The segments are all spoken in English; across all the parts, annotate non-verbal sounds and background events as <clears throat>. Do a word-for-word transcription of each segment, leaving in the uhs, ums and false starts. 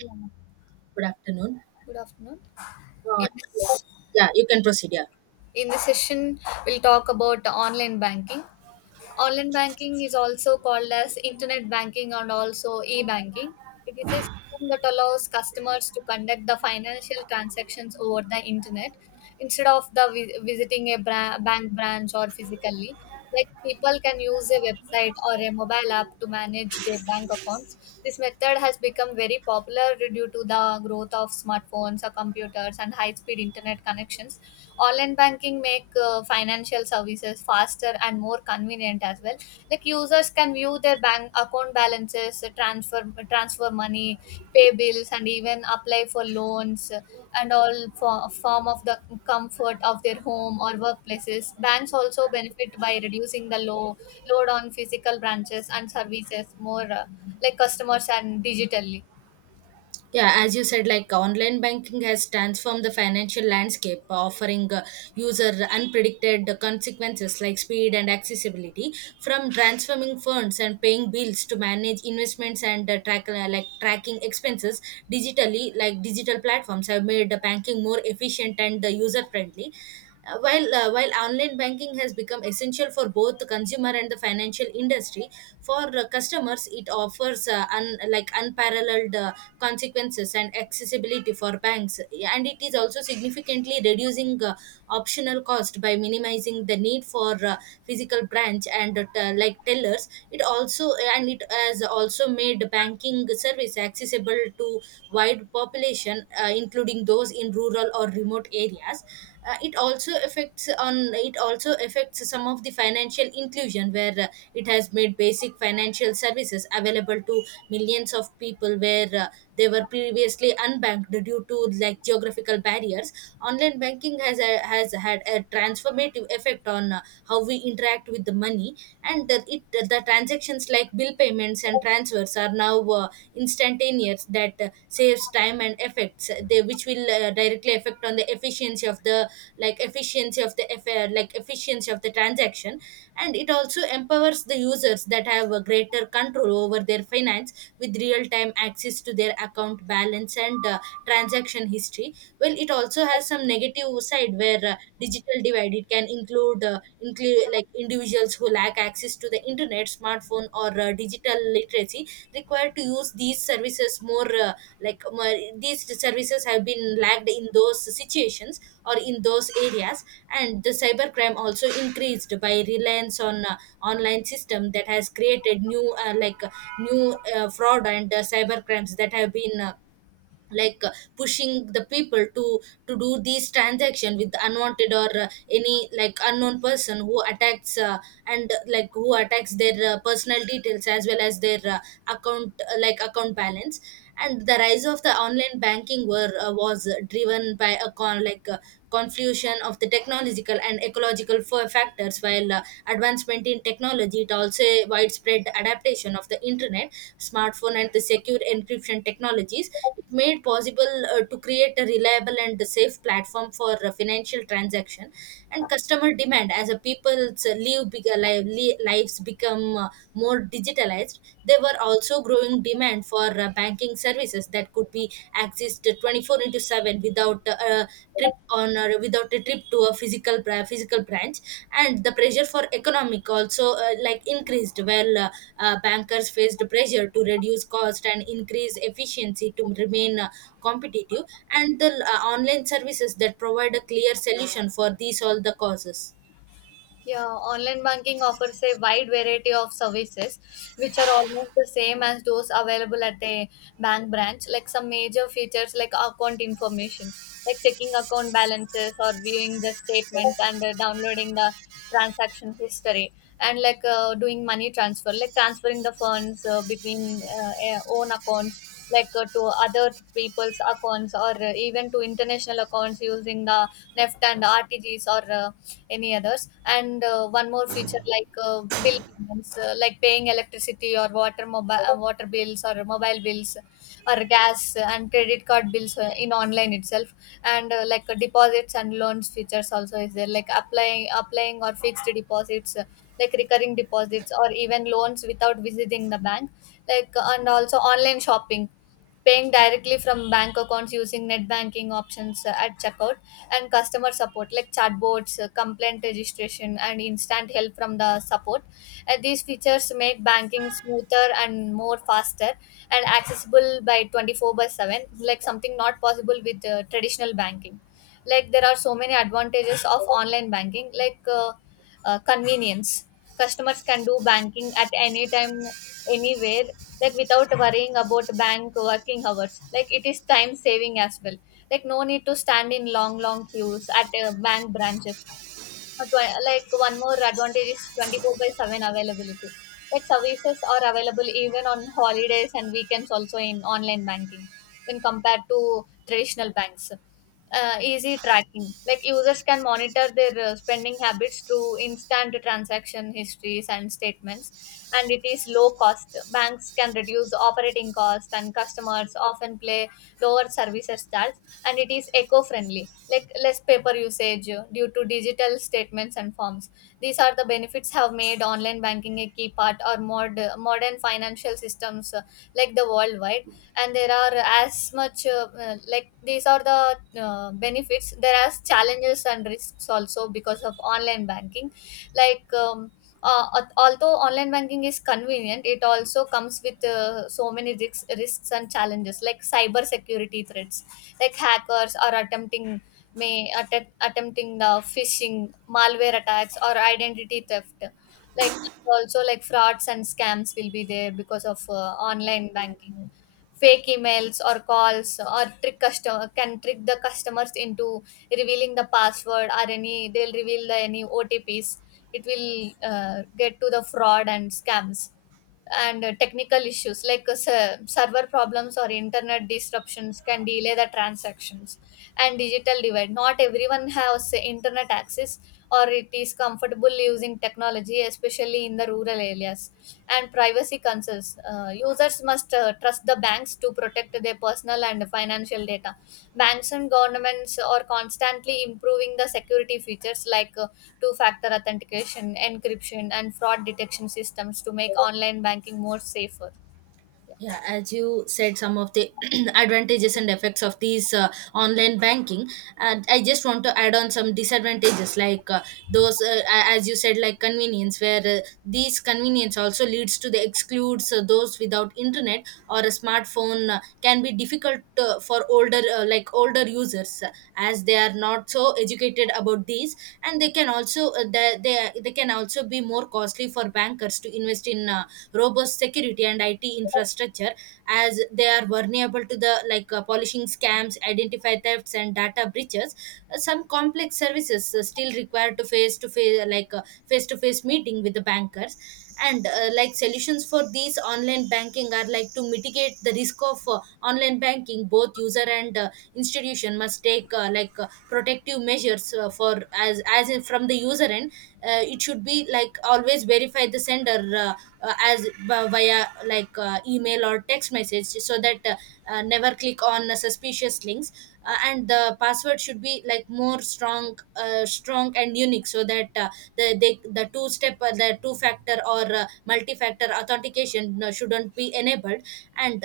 Yeah. Good afternoon. Good afternoon. Uh, In this, yeah, you can proceed. Yeah. in this session, we'll talk about online banking. Online banking is also called as internet banking and also e-banking. It is a system that allows customers to conduct the financial transactions over the internet instead of the vi- visiting a bra- bank branch or physically. Like people can use a website or a mobile app to manage their bank accounts. This method has become very popular due to the growth of smartphones or computers and high-speed internet connections. Online banking make uh, financial services faster and more convenient as well. Like users can view their bank account balances, uh, transfer transfer money, pay bills, and even apply for loans, uh, and all for, form of the comfort of their home or workplaces. Banks also benefit by reducing the low load on physical branches and services more, uh, like customers, and digitally. Yeah, as you said, like online banking has transformed the financial landscape, offering uh, user unpredicted consequences like speed and accessibility. From transforming funds and paying bills to manage investments and uh, track uh, like tracking expenses digitally, like digital platforms have made the banking more efficient and uh, user friendly. Uh, while uh, while online banking has become essential for both the consumer and the financial industry, for uh, customers, it offers uh, un- like unparalleled uh, consequences and accessibility for banks, and it is also significantly reducing uh, optional cost by minimizing the need for uh, physical branch and uh, t- like tellers. It also and it has also made banking service accessible to wide population, uh, including those in rural or remote areas. Uh, it also affects on it also affects some of the financial inclusion where uh, it has made basic financial services available to millions of people where uh, they were previously unbanked due to like geographical barriers. Online banking has a, has had a transformative effect on uh, how we interact with the money, and the it the transactions like bill payments and transfers are now uh, instantaneous that uh, saves time and effects they which will uh, directly affect on the efficiency of the like efficiency of the affair like efficiency of the transaction. And it also empowers the users that have a greater control over their finance with real time access to their account balance and uh, transaction history. Well, it also has some negative side where uh, digital divide. It can include uh, include like individuals who lack access to the internet, smartphone, or uh, digital literacy required to use these services more. Uh, like more, these services have been lacked in those situations or in those areas, and the cybercrime also increased by reliance on uh, online system that has created new uh, like uh, new uh, fraud and uh, cyber crimes that have been uh, like uh, pushing the people to to do these transaction with unwanted or uh, any like unknown person who attacks uh, and uh, like who attacks their uh, personal details as well as their uh, account uh, like account balance. And the rise of the online banking were uh, was driven by a con like uh, confusion of the technological and ecological fa- factors while while uh, advancement in technology. It also widespread adaptation of the internet, smartphone, and the secure encryption technologies. It made possible uh, to create a reliable and safe platform for uh, financial transaction. And customer demand as a people's uh, live big, live, li- lives become uh, more digitalized. There were also growing demand for uh, banking services services that could be accessed twenty four into seven without uh, a trip on or without a trip to a physical bra- physical branch. And the pressure for economic also uh, like increased while uh, uh, bankers faced pressure to reduce cost and increase efficiency to remain uh, competitive, and the uh, online services that provide a clear solution for these all the causes. Yeah, online banking offers a wide variety of services, which are almost the same as those available at a bank branch. Like some major features, like account information, like checking account balances or viewing the statements and uh, downloading the transaction history, and like uh, doing money transfer, like transferring the funds uh, between uh, eh, own accounts, like uh, to other people's accounts or uh, even to international accounts using the N E F T and R T G S, or uh, any others. And uh, one more feature, like uh, bill payments, uh, like paying electricity or water, mobile, uh, water bills or mobile bills or gas and credit card bills, uh, in online itself. And uh, like uh, deposits and loans features also is there, like applying applying or fixed deposits, uh, like recurring deposits or even loans without visiting the bank, like uh, and also online shopping, paying directly from bank accounts using net banking options uh, at checkout. And customer support, like chatbots, uh, complaint registration, and instant help from the support. Uh, these features make banking smoother and more faster and accessible by twenty four by seven, like something not possible with uh, traditional banking. Like there are so many advantages of online banking, like uh, uh, convenience. Customers can do banking at any time, anywhere, like without worrying about bank working hours. Like it is time saving as well. Like no need to stand in long, long queues at uh, bank branches. Adva- like one more advantage is twenty four by seven availability, like services are available even on holidays and weekends also in online banking when compared to traditional banks. Uh, easy tracking, like users can monitor their uh, spending habits through instant transaction histories and statements. And it is low cost, banks can reduce operating cost and customer customers often play lower services charge. And it is eco-friendly, like less paper usage uh, due to digital statements and forms. These are the benefits have made online banking a key part or mod, modern financial systems, uh, like the worldwide. And there are as much, uh, uh, like these are the, uh, benefits. There are challenges and risks also because of online banking, like um, uh, al- although online banking is convenient, it also comes with uh, so many risks, risks and challenges, like cyber security threats, like hackers are attempting, may att- attempting the phishing, malware attacks, or identity theft. Like also like frauds and scams will be there because of uh, online banking. Fake emails or calls or trick customer can trick the customers into revealing the password, or any, they'll reveal the any O T Ps. It will uh, get to the fraud and scams. And uh, technical issues, like uh, ser- server problems or internet disruptions can delay the transactions. And digital divide, not everyone has internet access or it is comfortable using technology, especially in the rural areas. And privacy concerns, uh, users must uh, trust the banks to protect their personal and financial data. Banks and governments are constantly improving the security features, like uh, two factor authentication, encryption, and fraud detection systems to make online banking more safer. Yeah, as you said, some of the <clears throat> advantages and effects of these uh, online banking, and I just want to add on some disadvantages, like uh, those, uh, a- as you said, like convenience, where uh, these convenience also leads to the excludes uh, those without internet or a smartphone uh, can be difficult uh, for older, uh, like older users, uh, as they are not so educated about these, and they can also uh, they they, they can can also be more costly for bankers to invest in uh, robust security and I T infrastructure, as they are vulnerable to the like uh, polishing scams, identify thefts, and data breaches. Uh, some complex services uh, still require to face to face like face to face meeting with the bankers. And uh, like solutions for these online banking are like to mitigate the risk of uh, online banking. Both user and uh, institution must take uh, like uh, protective measures uh, for as as in from the user end. Uh, it should be like always verify the sender uh, uh, as b- via like uh, email or text message so that uh, uh, never click on uh, suspicious links. Uh, and the password should be like more strong uh, strong and unique, so that uh, the they, the two step uh, the two factor or uh, multi factor authentication uh, shouldn't be enabled. And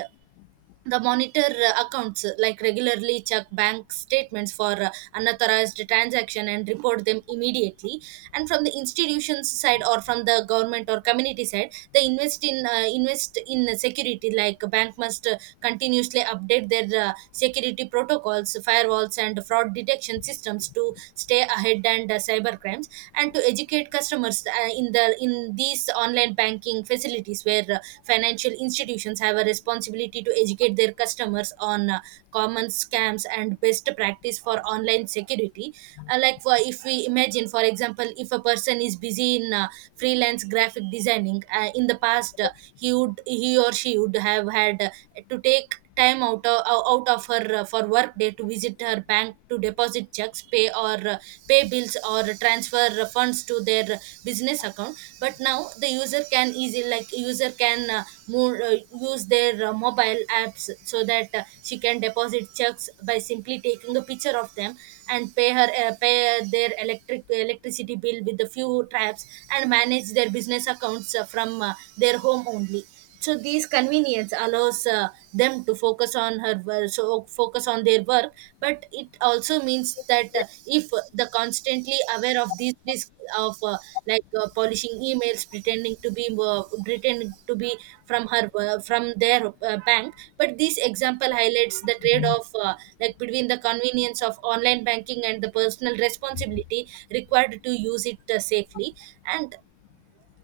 the monitor uh, accounts, uh, like regularly check bank statements for uh, unauthorized transaction and report them immediately. And from the institutions side or from the government or community side, they invest in uh, invest in security. Like bank must uh, continuously update their uh, security protocols, firewalls, and fraud detection systems to stay ahead and uh, cyber crimes. And to educate customers uh, in the in these online banking facilities, where uh, financial institutions have a responsibility to educate their customers on uh, common scams and best practice for online security. Uh, like, for if we imagine, for example, if a person is busy in uh, freelance graphic designing, uh, in the past uh, he would he or she would have had uh, to take time out of, out of her uh, for work day to visit her bank to deposit checks, pay or uh, pay bills or transfer funds to their business account. But now the user can easily, like user can uh, move, uh, use their uh, mobile apps so that uh, she can deposit checks by simply taking a picture of them, and pay her uh, pay their electric electricity bill with a few taps, and manage their business accounts uh, from uh, their home only. So these convenience allows uh, them to focus on her wo- so focus on their work, but it also means that uh, if the constantly aware of these risks of uh, like uh, polishing emails, pretending to be uh, pretending to be from her uh, from their uh, bank. But this example highlights the trade off, uh, like between the convenience of online banking and the personal responsibility required to use it uh, safely. and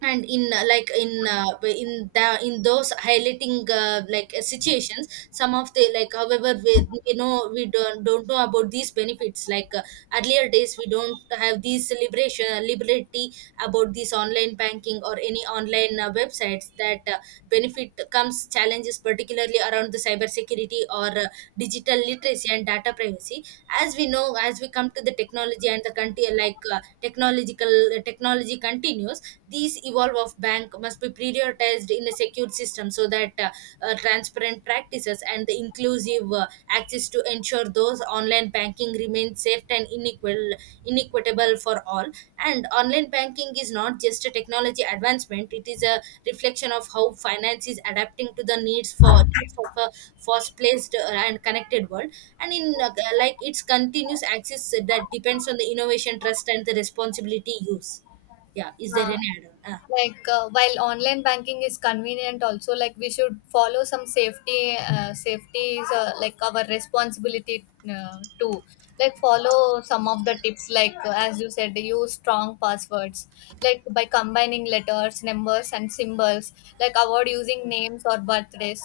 and in uh, like in uh, in the in those highlighting uh, like uh, situations, some of the like, however, we you know we don't don't know about these benefits. Like, uh, earlier days we don't have these liberation liberty about this online banking or any online uh, websites, that uh, benefit comes challenges, particularly around the cyber security or uh, digital literacy and data privacy. As we know, as we come to the technology and the country, like uh, technological uh, technology continues. These evolve of bank must be prioritized in a secure system so that uh, uh, transparent practices and the inclusive uh, access to ensure those online banking remains safe and unequal inequitable for all. And online banking is not just a technology advancement. It is a reflection of how finance is adapting to the needs for needs of a fast placed and connected world. And in uh, like its continuous access that depends on the innovation, trust, and the responsibility use. Yeah, is there Yeah. any add-on? Ah. Like uh, while online banking is convenient, also like we should follow some safety. Uh, safety is uh, like our responsibility uh, too. Like follow some of the tips, like uh, as you said, use strong passwords. Like by combining letters, numbers, and symbols. Like avoid using names or birthdays.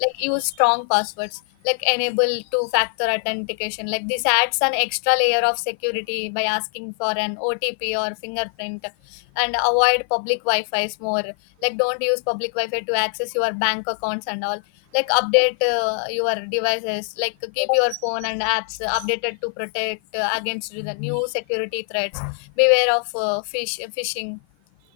Like use strong passwords, like enable two factor authentication, like this adds an extra layer of security by asking for an O T P or fingerprint. And avoid public wi-fi's more, like don't use public wi-fi to access your bank accounts and all. Like update uh, your devices, like keep your phone and apps updated to protect uh, against the new security threats. Beware of uh, fish phishing,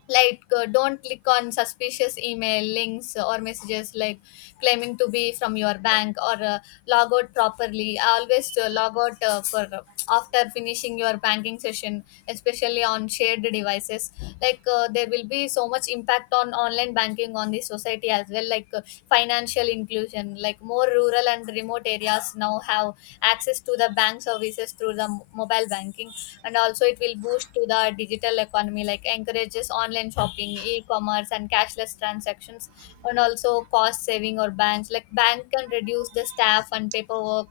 like uh, don't click on suspicious email links or messages, like claiming to be from your bank, or uh, log out properly. Always uh, log out uh, for uh, after finishing your banking session, especially on shared devices. Like uh, there will be so much impact on on online banking on the society as well, like uh, financial inclusion, like more rural and remote areas now have access to the bank services through the mo- mobile banking. And also it will boost to the digital economy, like encourages online shopping, e-commerce, and cashless transactions. And also cost saving or banks, like bank can reduce the staff and paperwork,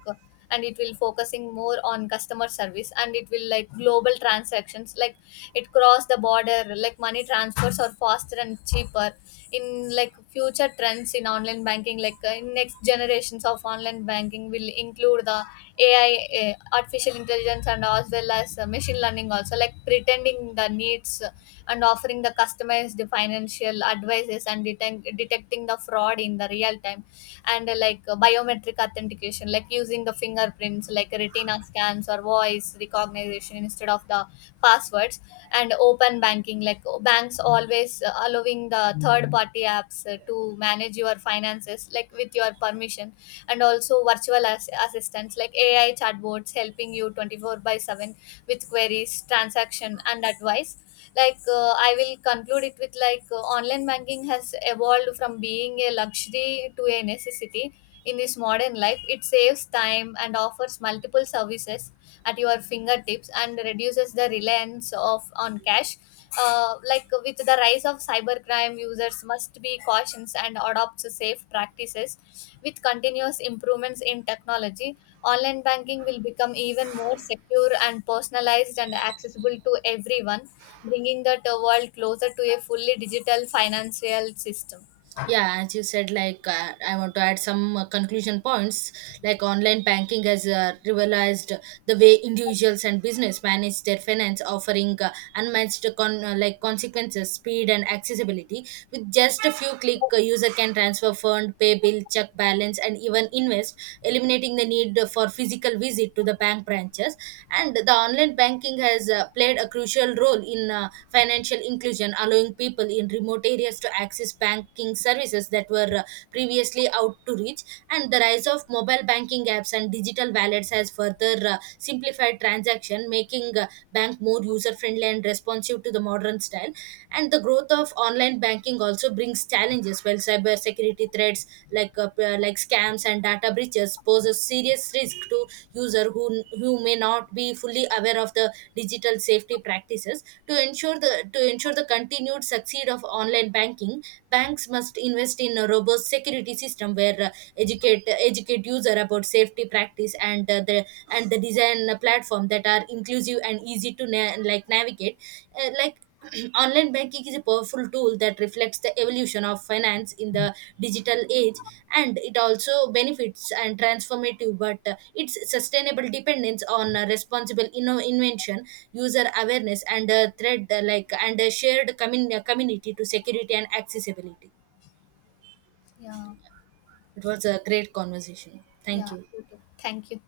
and it will focusing more on customer service. And it will like global transactions, like it crossed the border, like money transfers are faster and cheaper. In like future trends in online banking, like uh, in next generations of online banking will include the A I, uh, artificial intelligence, and as well as uh, machine learning also, like pretending the needs and offering the customized financial advices and detect- detecting the fraud in the real time. And uh, like uh, biometric authentication, like using the fingerprints, like retina scans or voice recognition instead of the passwords. And open banking, like banks always uh, allowing the third party apps uh, to manage your finances, like with your permission. And also virtual as- assistants, like A I chatbots helping you twenty four by seven with queries, transaction, and advice. Like uh, I will conclude it with, like uh, online banking has evolved from being a luxury to a necessity. In this modern life, it saves time and offers multiple services at your fingertips, and reduces the reliance of on cash. Uh, like with the rise of cybercrime, users must be cautious and adopt safe practices. With continuous improvements in technology, online banking will become even more secure and personalized and accessible to everyone, bringing the t- world closer to a fully digital financial system. Yeah, as you said, like uh, i want to add some uh, conclusion points. Like online banking has uh, revolutionized the way individuals and business manage their finance, offering uh, unmatched con- uh, like consequences, speed, and accessibility. With just a few click, a user can transfer fund, pay bill, check balance, and even invest, eliminating the need for physical visit visit to the bank branches. And the online banking has uh, played a crucial role in uh, financial inclusion, allowing people in remote areas to access banking services that were uh, previously out to reach. And the rise of mobile banking apps and digital wallets has further uh, simplified transaction, making uh, bank more user friendly and responsive to the modern style. And the growth of online banking also brings challenges, while cyber security threats, like uh, p- uh, like scams and data breaches, poses serious risk to user who who may not be fully aware of the digital safety practices. To ensure the to ensure the continued succeed of online banking, banks must invest in a robust security system, where uh, educate educate user about safety practice, and uh, the and the design platform that are inclusive and easy to na- like navigate. Uh, like, <clears throat> online banking is a powerful tool that reflects the evolution of finance in the digital age. And it also benefits and transformative, but uh, its sustainable dependence on uh, responsible inno- invention, user awareness, and uh, thread, uh, like, and a shared commun- community to security and accessibility. Yeah, It was a great conversation. Thank yeah, you. you too. Thank you.